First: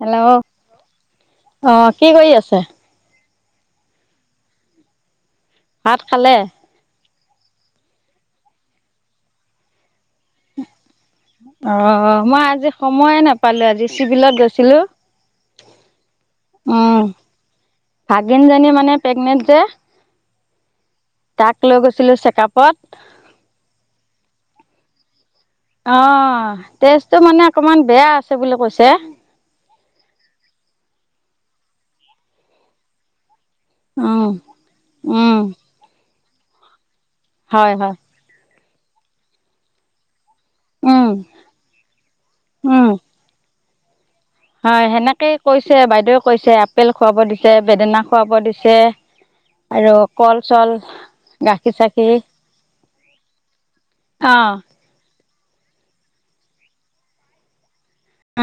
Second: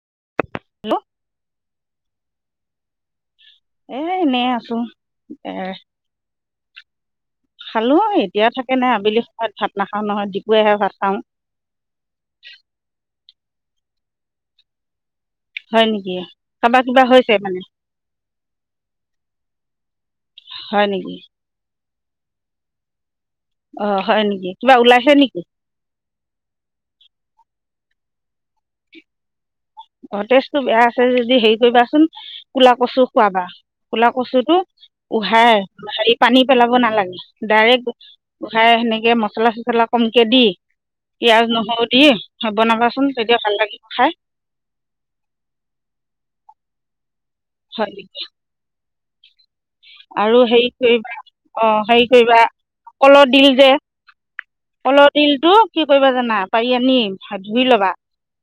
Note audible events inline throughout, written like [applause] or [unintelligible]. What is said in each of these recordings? Hello. অ, কি কৰি আছে? এ এনেই আছোঁ। এ ভাত খালে? খালোঁ। এতিয়াওঁ থাকে নে, আবেলি সময়ত ভাত নাখাওঁ নহয়, দিপুৰীয়াহে ভাত খাওঁ। অ', মই আজি সময়ে নাপালোঁ, আজি চিভিলত গৈছিলোঁ। হয় নেকি কাৰোবাৰ কিবা উম, হৈছে মানে ভাগিনজনী মানে প্ৰেগনেট যে। হয় নেকি? তাক লৈ গৈছিলোঁ চেকাপত। অ', হয় নেকি? কিবা ওলাইছে নেকি? অ', তেজটো মানে অকমান বেয়া আছে বুলি কৈছে। অ', তেজটো বেয়া আছে যদি হেৰি কৰিবাচোন, ক'লা কচু খুৱাবা। ক'লা উম কচুটো, উম উহাই হেৰি পানী পেলাব নালাগে, হয় ডাইৰেক্ট হয় ওখাই সেনেকে মছলা চছলা কমকে দি উম পিয়াজ নহৰু দি উম বনাবাচোন, তেতিয়া ভাল লাগিব খায়। হয় সেনেকেই কৈছে, বাইদেৱে কৈছে। আপেল খুৱাব দিছে, হয় বেদেনা নেকি খুৱাব দিছে। আৰু কল হেৰি চল, কৰিবা অঁ গাখীৰ হেৰি চাখিৰ। কৰিবা কলৰ ডিল যে অহ। কলৰ দিলটো কি কৰিবা জানা, পাৰি আনি ধুই লবা,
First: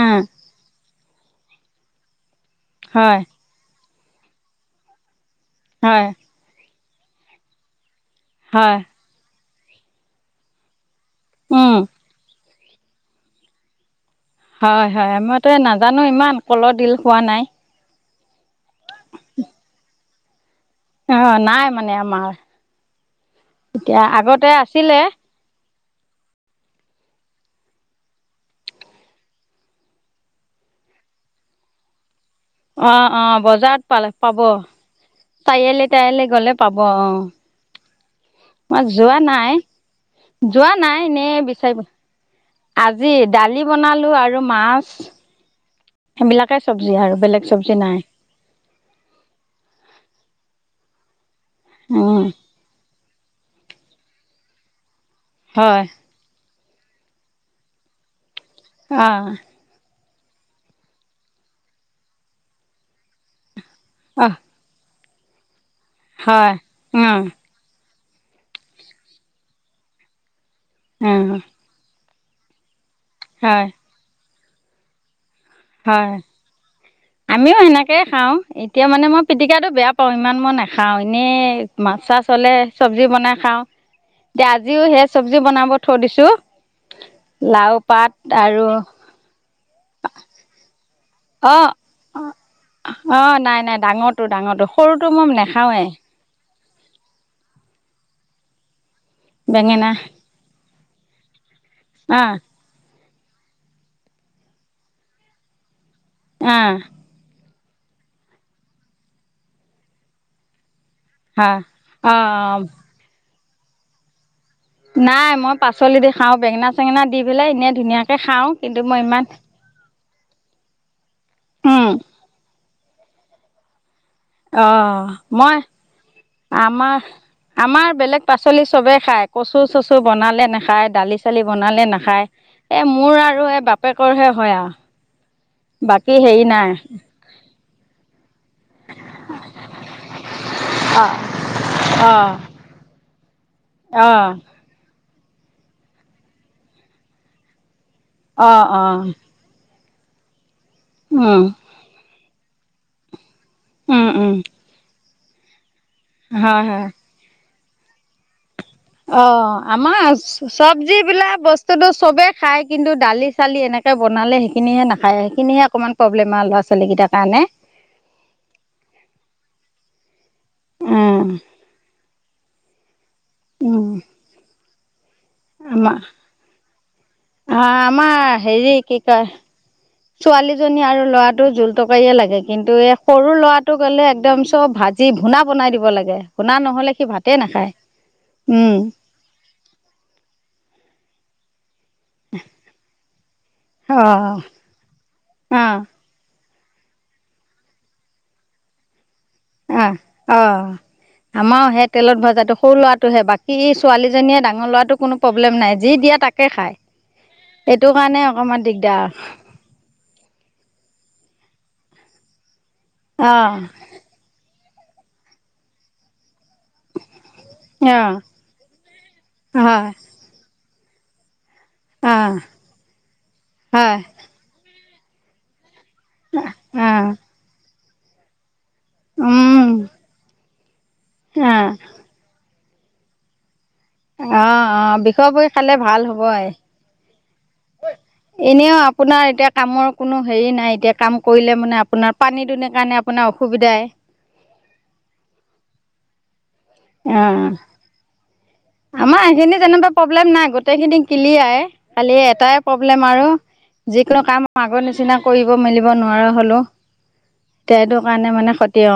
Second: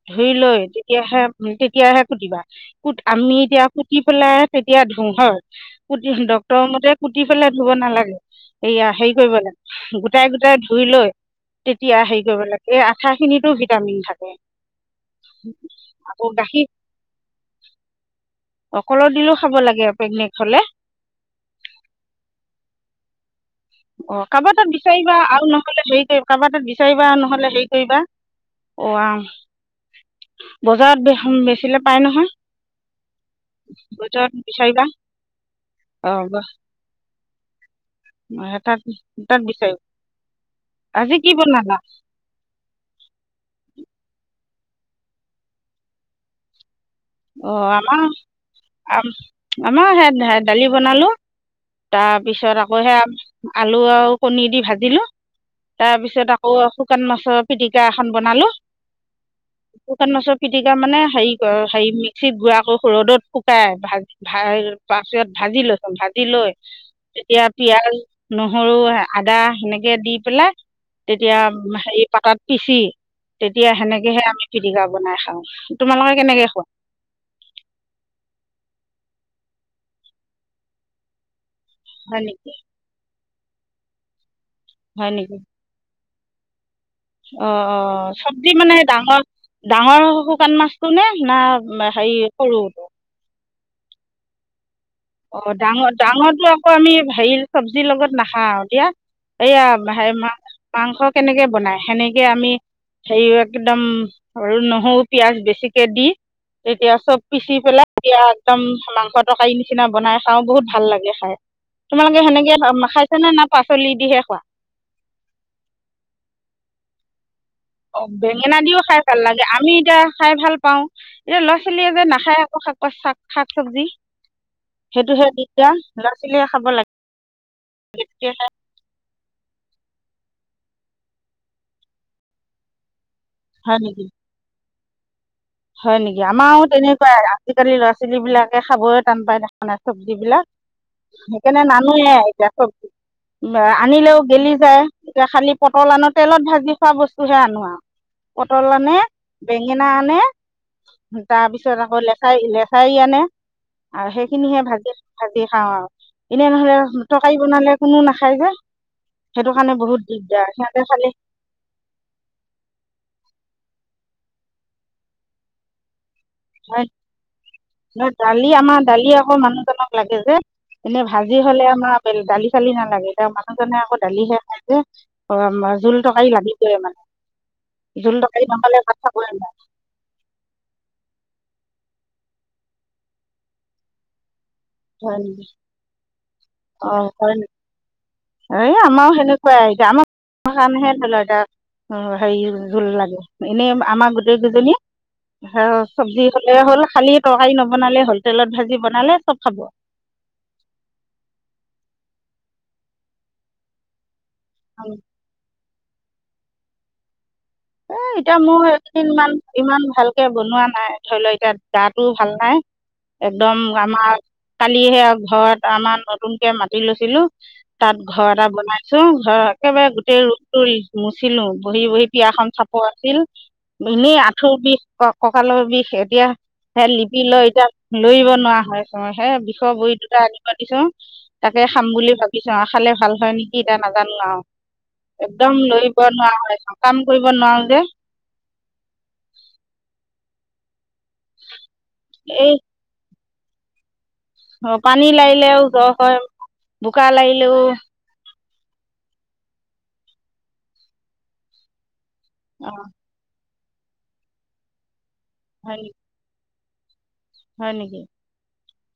উম ধুই লৈ তেতিয়াহে উ তেতিয়াহে কুতিবা, কু হয় আমি এতিয়া কুতি পেলাই তেতিয়া ধু হয় হয় [unintelligible] ডক্তৰ মতে কুটি পেলাই ধুব নালাগে হয় এইয়া হেৰি কৰিব লাগে গোটাই গোটাই ধুই লৈ, উম তেতিয়া হেৰি কৰিব লাগে এই আঠা খিনিতো ভিটামিন থাকে। হয় হয়, আমিতো নাজানো আকৌ ইমান গাখীৰ কলৰ ডিল খোৱা নাই। অ', কলৰ দিলো খাব লাগে আৰু প্ৰেগনেত হলে। অ', নাই মানে আমাৰ। এতিয়া অ', আগতে কবাৰ তাত আছিলে বিচাৰিবা আৰু নহলে হেৰি কৰ কাবাতাত বিচাৰিবা নহ'লে হেই কৰিবা অ', আহ বজাৰত [unintelligible] বেচিলে পাই নহয়। অ', অ', বজাৰত পালে বজাৰত পাব বিচাৰিবা চাৰিআলি অঁ তাৰিয়ালি গ'লে পাব ব অ'। তাত মই যোৱা তাত নাই বিচাৰিম যোৱা নাই আজি এনে কি বনালা বিচাইব আজি দালি বনালোঁ আৰু মাছ সেবিলাকে চবজি হাৰু অ', আমাও আম আমাও সে [unintelligible] দালি বনালোঁ। উম তাপিছত আকৌ সেয়া আলু আও কণী দি ভাজিলোঁ। হয় তাপিছত আকৌ শুকান মাছৰ পিটিকা এখন বনালোঁ। অ', শুকান মাছৰ পিটিকা মানে হেই [unintelligible] মিক্সিত গুৰা কই ৰ'দত শুক শুকাই ভাজি অঁ [unintelligible] পাছত ভাজি [unintelligible] ভাজি লৈ হয় অঁ তেতিয়া পিয়াজ, নহৰু, আদা সেনেকে দি পেলা অঁ তেতিয়া হেই পাতত পিচি হয় তেতিয়া সেনেকেহে আমি পিটিকা বনাই খাওঁ। হয়। তোমালোকে কেনেকৈ খোৱা আমিও সেনেকেই খাওঁ এতিয়া মানে মই পিটিকাটো বেয়া পাওঁ ইমান ম নাখাওঁ এনেই মাছ হয় চাছ নেকি হ'লে চব্জি বনাই খাওঁ এতিয়া আজিও সেই হয় নেকি চব্জি বনাব থ দিছোঁ। অ', লাও পাত অ', চবজি আৰু মানে ডাঙ ডাঙৰ শুকান মাছটো নে না হেৰি সৰু? অ', নাই নাই ডাঙৰটো ডাঙটো সৰুটো ম অ নেখাওঁৱে ডাঙৰ ডাঙৰটো অ', আকৌ আমি হেৰি চব্জিৰ লগত নাখাওঁ [unintelligible] এইয়া বেঙেনা হেই মাং মাংস কেনেকে বনাই সেনেকেই অঁ আমি হেই একদম আৰু নহউ, পিয়াজ বেছিকে দি অঁ তেতিয়া চব পিচি পেলাই এতিয়া একদম মাংস তকাই নিচিনা বনাই খাওঁ বহুত ভাল লাগে। হয়। অঁ তোমালোকে সেনেকে অঁ [unintelligible] খাইছা নে না পাচলি দিহে খোৱাঁ? নাই মই পাচলি দি খাওঁ বেঙেনা চেঙেনা দি পেলাই ইনে অ', বেঙেনা দিও খাই ভাল লাগে আমি এতিয়া খাই ভাল পাওঁ এতিয়া ল'ৰা ছোৱালীয়ে যে নাখায় আকৌ শাক [unintelligible] শাক চব্জি অ', অ', মই ছোৱালীয়ে খাব আমা লাগে আমাৰ বেলেগ পাচলি চবে খায় কচু চচু বনালে নাখায়, দালি চালি বনালে নাখায় এ, মোৰ আৰু এই হয় নেকি বাপেকৰহে হয়া হয় নিকি আমাও তেনেকুৱাই আজিকালি ল'ৰা ছোৱালী বিলাকে খাবই টান পাই দেখা নাই চব্জিবিলাক। সেইকাণে নানোৱে অঁ এতিয়া চবজি উম আ, আনিলেও অঁ গেলি যায়। এতিয়া খালি পটল আনোঁ তেলত ভাজি খোৱা বস্তুহে আনোঁ আও অঁ পটল অঁ আনে বেঙেনা আনে তা উম পিছত আকৌ লেচাই লেচাৰী আনে আ, উম উম সেইখিনিহে [unintelligible] ভাজি খাওঁ আও ইনে হয় নহ'লে হয় [unintelligible] তকাই বনালে কোনো নাখায় যে। অ', অ', সেইটো অ', কাৰণে আমা বহুত [unintelligible] দিগদাৰ সিহঁতে চব্জি খালি বিলাক বচ স্তুটো চবেই খায় কিন্তু দালি চালি এনেকে বনালে সেইখিনিহে নাখায় সেইখিনিহে অকমান [unintelligible] [unintelligible] ছালি কিটা কাণে ন দালি আমা দালি আকৌ মানুহজনক লাগে যে, এনে উম ভাজি হ'লে আমা তেল দালি চালি নালাগে এতিয়া মানুহজনে উম আকৌ দালিহে খাই যে অ', আমা জোল আমাৰ তকাৰি লাগি তে মানে, আমাৰ জোল-তৰকাৰি হেৰি বনালে কি ভাত কয় [unintelligible] ছোৱালীজনী আৰু ল'ৰাটো জোল-তৰকাৰিয়ে লাগে কিন্তু এই সৰু ল'ৰাটো গ'লে একদম চব ভাজি হয় ভূনা নেকি বনাই দিব লাগে, ভূনা নহ'লে অঁ সি হয় ভাতে নেকি নাখায়। এই উম আমাৰ সেনেকুৱাই এতিয়া [unintelligible] অ, হেৰি জোল লাগে এনেই আমাৰ অঁ গোটেইকেইজনী হ অঁ চব্জি খালেই হ'ল, খালি তৰকাৰী নবনালে হ'ল, তেলত ভাজি বনালে চব খাব। অহ, অ', আমাৰো সেই তেলত ভজাটো সৰু লৰাটোহে বা সি ছোৱালীজনীয়ে ডাঙৰ ল'ৰাটো কোনো প্ৰব্লেম নাই, যি দিয়া তাকে খায়। এইটো এ কাৰণে এতিয়া অকণমান মোৰ দিগদাৰ একেইদিনমান ইমান ভালকে বনোৱা নাই, ধৰি ল' এতিয়া গাটো ভাল নাই। অঁ একদম আমাৰ, কালিহে আৰু ঘৰত আমাৰ নতুনকে মা টি লৈছিলোঁ, তাত অঁ ঘৰ এটা বনাইছোঁ, ঘৰৰ একেবাৰে হয় গোটেই ৰুমটো ৰি মুছিলো বহি-বহি অঁ পিৰাখন চাপৰ আছিল, হয় এনেই আঁঠুৰ বিষ, ক-কঁকালৰ বিষ এতিয়া সেই অঁ লিপি লৈ এতিয়া লৰিব নোৱাৰা হৈ আছোঁ মই সেই বিষৰ অঁ ভৰি দুটা আ পাতিছোঁ তাকে খাম বুলি ভাবিছোঁ আৰু খালে ভাল হয় নে টি টা নাজানো আৰু অঁ অঁ বিষৰ বৰি একদম খালে ভাল লৰিব হ'বই নোৱাৰো, কাম কৰিব নোৱাৰো যে? এনেও আপোনাৰ এতিয়া কামৰ কোনো হেৰি নাই এতিয়া কাম কৰিলে মানে আপোনাৰ পানী এই দুনে কাৰণে আপোনাৰ অসুবিধাই। অ', পানী লাগিলেও জ হয়, বোকা অঁ লাগিলেও আমাৰ সেইখিনি যেনেকুৱা প্ৰব্লেম নাই গোটেইখিনি কিলিয়াই খালি এটাই অ প্ৰব্লেম আৰু যিকোনো কাম আগৰ নিচিনা কৰিব হয় নেকি মেলিব নোৱাৰা হলো। হয় তেটো নেকি কাৰণে মানে ক্ষতি অ।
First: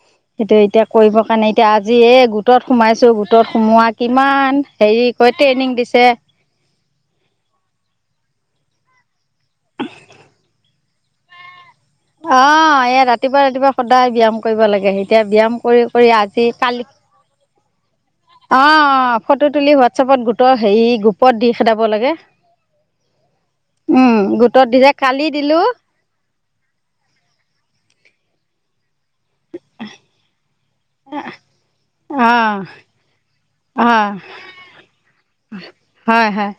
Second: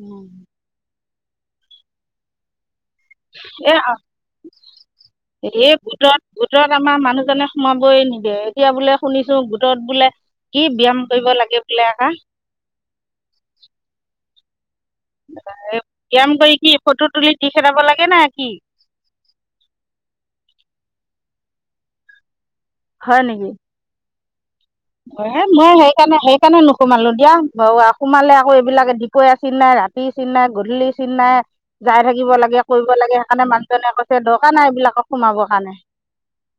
উম। সেইটো এতিয়া কৰিবৰ কাৰণে এতিয়া আজি এই গোটত সোমাইছো গো তত এ সোমোৱা কিমান হেৰি কয় এই ট্ৰেইনিং দিছে। গোটত গোটত আমাৰ মানুহজনে সোমাবই নিদিয়ে, এতিয়া বোলে শুনিছো গোটত বোলে, কি ব্যয়াম কৰিব লাগে বোলে আকা? অ', এয়া ৰাতিপুৱা, ৰাতিপুৱা, সদায় ব্যায়াম কৰিব লাগে সি এতিয়া ব্যায়াম কৰি কৰি ব্যায়াম আজি, কি কালি, ফটো তুলি দি খেদাব লাগে নে কি অ', অ' ফটো তুলি হোৱাটছআপত গোটৰ হেৰি গ্ৰুপত দি খেদাব লাগে। হয় নেকি? উম, গোটত দিৰেক অ', সেই মই সেই কাৰণে সেইকাৰণে নোসোমালো দিয়া ব আ সোমালে আকৌ এইবিলাকে দীপৰীয়া চিনাই, ৰাতি চিনাই, গধূলি চিন নাই, জাই থাকিব লাগে, কৰিব লাগে সেইকাৰণে মানু অহ', অহ হয়, হয়,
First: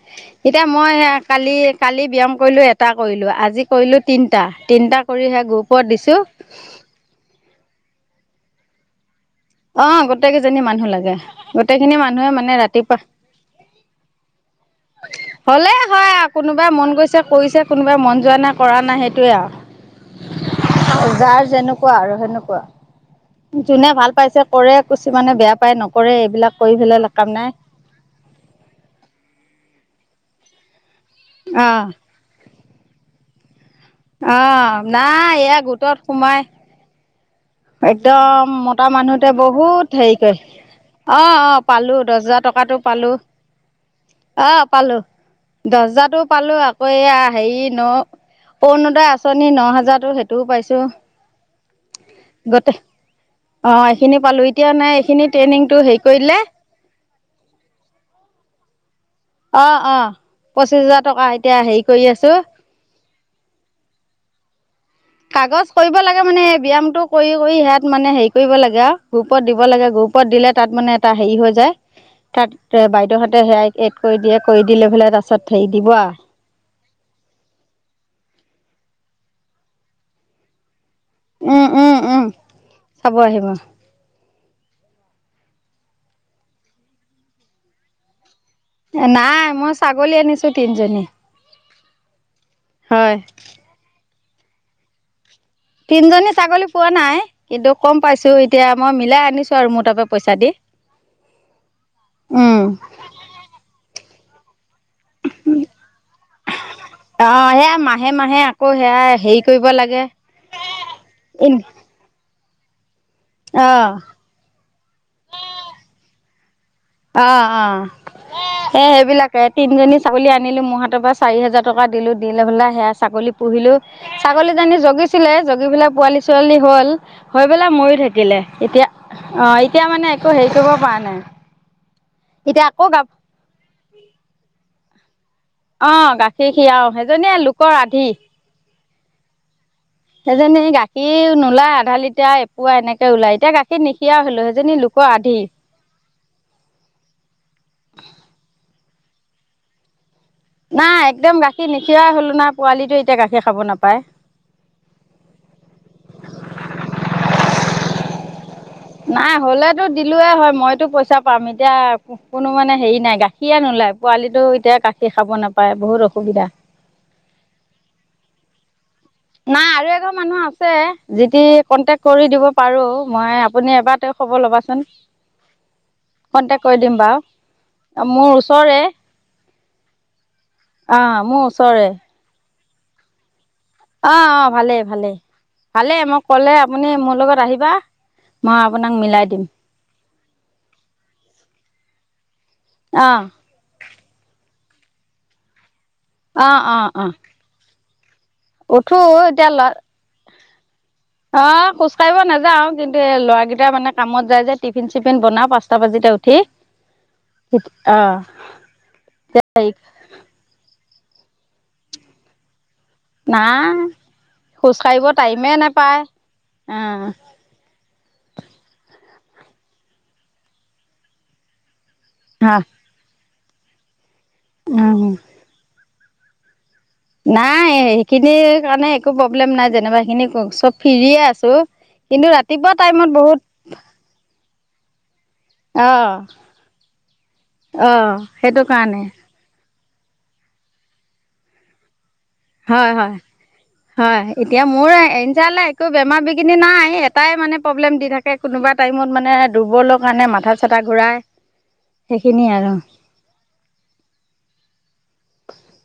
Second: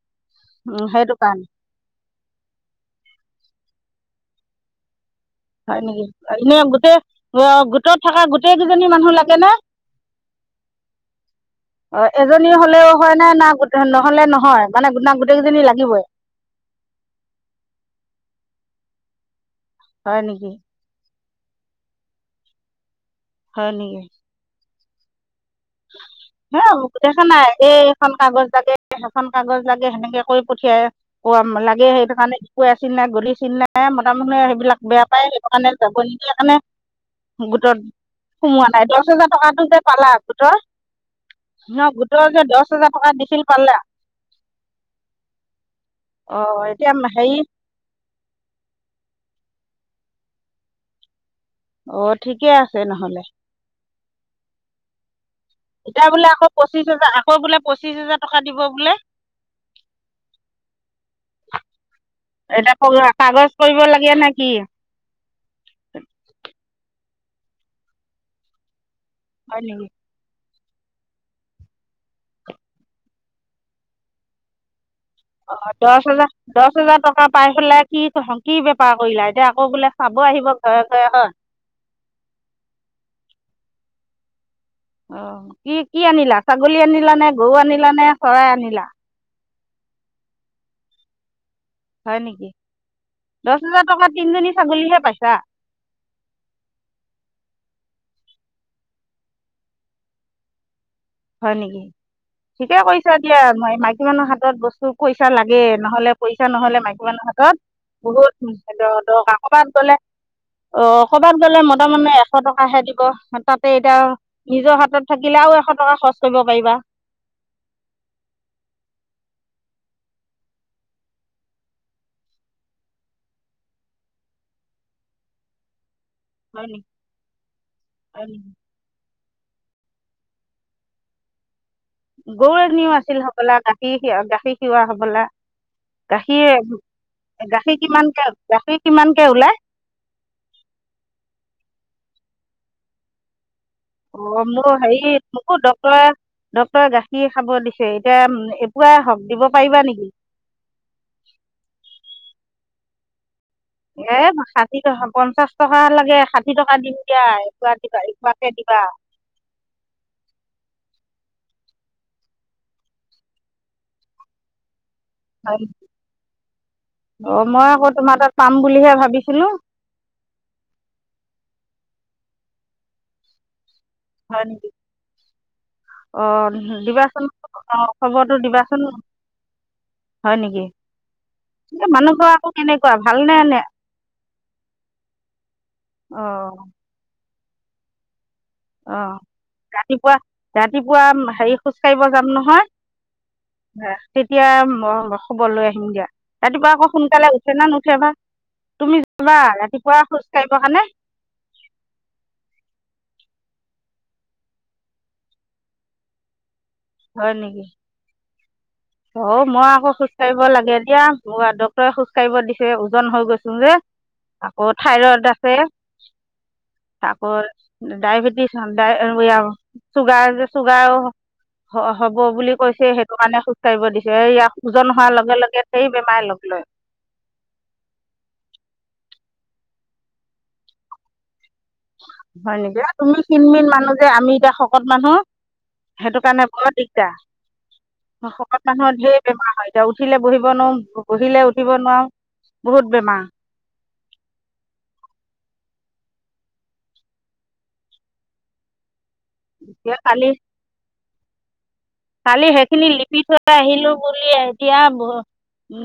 এতিয়া উম মই এ সেইটো কাৰণে কালি লি কালি ব্যায়াম কৰিলো এটা কৰিলো, আজি কৰিলো তিনটা, তিনটা কৰিহে হয় নেকি, এনে গোটেই গা গোটত থকা গোটেই কেইজনী মানুহ লাগে না? অ', গোটেই কেইজনী মানুহ লাগে, গোটেইখিনি মানুহে মানে ৰাতিপুৱা না না গোট নহলে, নহয়। মানে না গোটেইকেইজনী হ'লেই লাগিবই হয় আৰু কোনোবাই মন গৈছে কৰিছে, কোনোবাই মন যোৱা নাই কৰা নাই সেইটোয়ে আৰু। হয় নেকি? যাৰ যেনেকুৱা আৰু সেনেকুৱা, হয় যোনে নেকি ভাল পাইছে কৰে, কুছিমানে বেয়া পায় নকৰে এইবিলাক কৰি পেলাই লা কাম নাই। এখন কাগজ লাগে সেখন কাগজ লাগে সেনেকে কৈ পঠিয়াই অ লাগে সেইটো কাৰণে কৈ আছিল নাই গলিছিল নাই মতা মানুহে অ', সেইবিলাক বেয়া পায় নাই সেইটো এয়া কাৰণে যাব গোটত নিদিলে সোমাই কাৰণে গোটত একদম সোমোৱা নাই মতা দহ হেজাৰ মানুহতে টকাটো যে বহুত পালা হেৰি কৰে গোটৰ অ', অ', ন পালো গোটৰ হাজাৰ যে দহ টকাটো হাজাৰ পালো টকা দিছিল পালা অ পালো দহ হেজাৰটো অ পালো আকৌ এতিয়া এয়া হেৰি হেৰিত ন অৰুণোদয় আঁচনি ন হাজাৰতো সেইটোও পাইছো অ ঠিকে গোটে আছে নহ'লে অ এইখিনি পালো এতিয়া নাই এইখিনি ট্ৰেইনিং টো হেৰি দিলে পঁচিছ হাজাৰ আকৌ বোলে পঁচিশ হাজাৰ টকা দিব বোলে অ অ পঁচিশ হাজাৰ টকা এতিয়া হেৰি কৰি আছো এতিয়া কা কাগজ কৰিব লাগে নে কি কাগজ কৰিব লাগে মানে এই ব্যায়ামটো কৰি কৰি সেয়াত মানে হেৰি কৰিব লাগে আও গ্ৰুপত হয় দিব নেকি লাগে গ্ৰুপ গ্ৰুপত দিলে তাত মানে এটা হেৰি হৈ যায় তাত বাইদউহঁতে সেয়াই এড কৰি দিয়ে কৰি দি লৈ পেলাই তাৰপাছত অ হেৰি দিব দহ আৰু হাজাৰ দহ হেজাৰ টকা পাইছিলা কি কি বেপাৰ কৰিলা এতিয়া আকৌ বোলে চাব আহিব ঘৰে ঘৰে হয় উম উম উম চাব আহিব অ কি কি আনিলা ছাগলী আনিলা নে গৰু আনিলা নে চৰাই আনিলা নাই মই ছাগলী আনিছো তিনজনী হয় নেকি হয় দহ হাজাৰ টকা তিনজনী ছাগলীহে পাইছা তিনজনী ছাগলী পোৱা নাই কিন্তু কম পাইছো এতিয়া মই মিলাই আনিছো আৰু মোৰ তাৰপৰা পইচা দি হয় নেকি ঠিকে কৈ কৰিছা দিয়া মাইকী মানুহৰ হাতত বস্তু পইচা লাগে নহলে পইচা নহ'লে মাইকী মাইকী মানুহৰ অঁ হাতত সেয়া মাহে বহুত মাহে আকৌ দ সেয়া দৰকাৰ হেৰি কৰিব কৰবাত গ'লে লাগে অ ক'বাত গ'লে ম মতা মানুহে এশ টকাহে দিব তাতে অঁ এতিয়া নিজৰ হাতত থাকিলে আৰু এশ এশ টকা খৰচ কৰিব পাৰিবা অ অ এ সেইবিলাকে তিনজনী ছাগলী আনিলো মোৰ হাতৰ পৰা চাৰি হেজাৰ টকা দিলো দি লৈ পেলাই সেয়া ছাগলী পুহিলো ছাগলী জনী জগিছিলে জগি পেলাই পোৱালি চোৱালী হয় নি? হ'ল হৈ পেলাই মৰি থাকিলে এতিয়া অ এতিয়া মানে একো হেৰি কৰিব পৰা নাই গৰু এতিয়া আকৌ এজনিও গা আছিল হবলা গাখীৰ খি গাখীৰ খিওৱা হবলা অ খিৰাও সেইজনীয়ে গাখীৰ লোকৰ গাখীৰ আধি কিমানকে গাখীৰ কিমানকে ওলাই সেইজনী গাখীৰ নোলায় আধা লিটাৰ এপোৱা এনেকে ওলাই এতিয়া গাখীৰ নিখিৰা হলো অ মোৰ সেইজনী লোকৰ হেৰি আধি মোকো ডক্তয়ে ডক্তৰে গাখীৰ খাব দিছে এতিয়া এপোৱা হওক দিব পাৰিবা নেকি নাই একদম গাখীৰ নিখিয়াই হ'লো না পোৱালিটো এতিয়া গাখীৰ খাব নাপায় [unintelligible] কি হব পঞ্চাশ টকা লাগে ষাঠি টকা দিম দিয়া এপোৱা দিবা এপোৱাকে দিবা নাই হ'লেতো দিলোৱে হয় মইতো পইচা পাম এতিয়া কোনো মানে হেৰি নাই গাখীয়ে নোলায় পোৱালিতো এতিয়া গাখীৰ খাব হয়। নাপায় বহুত অসুবিধা অ মই আক তোমাৰ তাত পাম বুলিহে ভাবিছো নাই আৰু এঘৰ মানুহ আছে যেদি কন্টেক কৰি দিব পাৰো। মই আপুনি এবাৰ ত হয় খবৰ নেকি ল'বাচোন। অ', কণ্টেক্ট কৰি দিম বাৰু দিবাচন অ', মোৰ খবৰটো দিবাচন। ওচৰে হয় নেকি। অঁ মোৰ এই ওচৰে মানুহঘৰ আকৌ কেনেকুৱা? ভালনে নে অ', অ'। ভালেই ভালে ভালে মোক ক'লে, অ' আপুনি আপুনি মোৰ লগত আহিবা মই আপোনাক অ', মিলাই দিম ৰাতিপুৱা-ৰাতিপুৱা হেৰি খোজ কাঢ়িব যাম অঁ ন'হয়। তেতিয়া খবৰ লৈ আহিম দিয়া অঁ ৰাতিপুৱা অঁ আকৌ অঁ সোনকালে উঠে না নুঠে বা। উঠো তুমি যাবা এতিয়া ল ৰাতিপুৱা খোজ কাঢ়িব কাৰণে? অ', খোজ কঢ়িব নাযাওঁ কিন্তু এই ল'ৰাকেইটটা মানে কামত যায় যে টিফিন চিফিন বনাও পাঁচটা বাজিতে উঠ কি? হয় নেকি? অ'। অ', মই আকৌ খোজ কঢ়িব লাগে দিয়া। মোক ডক্টৰে খোজ কঢ়িব দিছেঁ। ওজন হৈ গৈছোঁ নাই যে আকৌ খোজ কাঢ়িব থাইৰইড টাইমে আছেঁ। নাপায় অ তাকৰ ডায়বেটিছ [unintelligible] চুগাৰ যে চুগাৰ হব বুলি কৈছে সেইটো কাৰণে খোজ কাঢ়িব দিছেঁ। এয়া উ ওজন হোৱাৰ লগে লগে ধেৰ বেমাৰ লগ লয়। নাই সেইখিনিৰ কাৰণে একো প্ৰব্লেম নাই যেনিবা সেইখিনি চব ফ্ৰি আছোঁ। হয় নেকি, তুমি ক্ষীণ মিন মানুহ যে, আমি এতিয়া শকত মানুহ। অ সেইটো কাৰণে বৰ দিগদাৰ। অ শকত সেইটো মানুহৰ কাৰণে যে বেমাৰ হয় তেওঁ উঠিলে বহিব নোৱাৰো বহিলে উঠিব নোৱাৰোঁ। বহুত হয় হয়। বেমাৰ হয় এতিয়া মোৰ [unintelligible] একো বেমাৰ বিঘিনি নাই এটাই মানে প্ৰব্লেম দি থাকে। এই কোনোবা টাইমত মানে এতিয়া দুৰ্বলৰ কালি কাৰণে মাথা চাথা ঘূৰাই। কালি সেইখিনিয়ে আৰু সেইখিনি লিপি থৈ আহিলোঁ বুলি এতিয়া ব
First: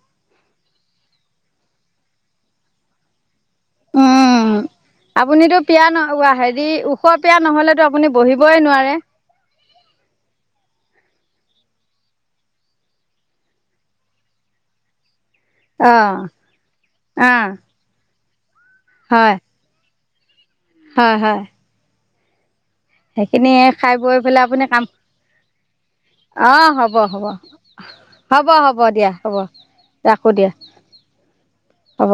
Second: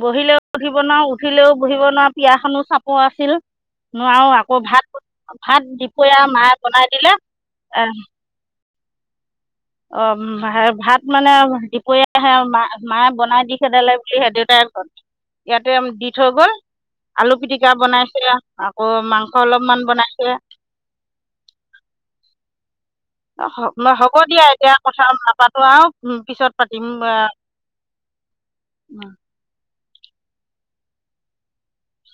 বহিলেও উঠিব নোৱাৰোঁ। উঠিলেও বহিব নোৱাৰোঁ পিৰাখনো চাপৰ আঁছিল। নোৱাৰো উম আকৌ ভাত আপুনিতো ভাত পিয়া ন দুপৰীয়া মায়ে হেৰি বনাই ওখ দিলে। পিয়া নহ'লেতো আহ আপুনি বহিবই নোৱাৰে। অ', ভাত মানে দুপৰীয়া আহে মা মায়ে বনাই দি খেদালে বুলি সেই দেউতাই কই। [inaudible] ইয়াতে দি অঁ থৈ গ'ল আলু অঁ পিটিকা বনাইছিলা অ', মাংস হয় অলপমান বনাইছে। হয় হয়। সেইখিনি খাই হ'ব বৈ পেলাই দিয়া আপুনি এতিয়া কাম, কথা নাপাতো আৰু পিছত অ', হ'ব হ'ব। পাতিম হ'ব হ'ব দিয়া হ'ব ৰাখো দিয়া হ'ব।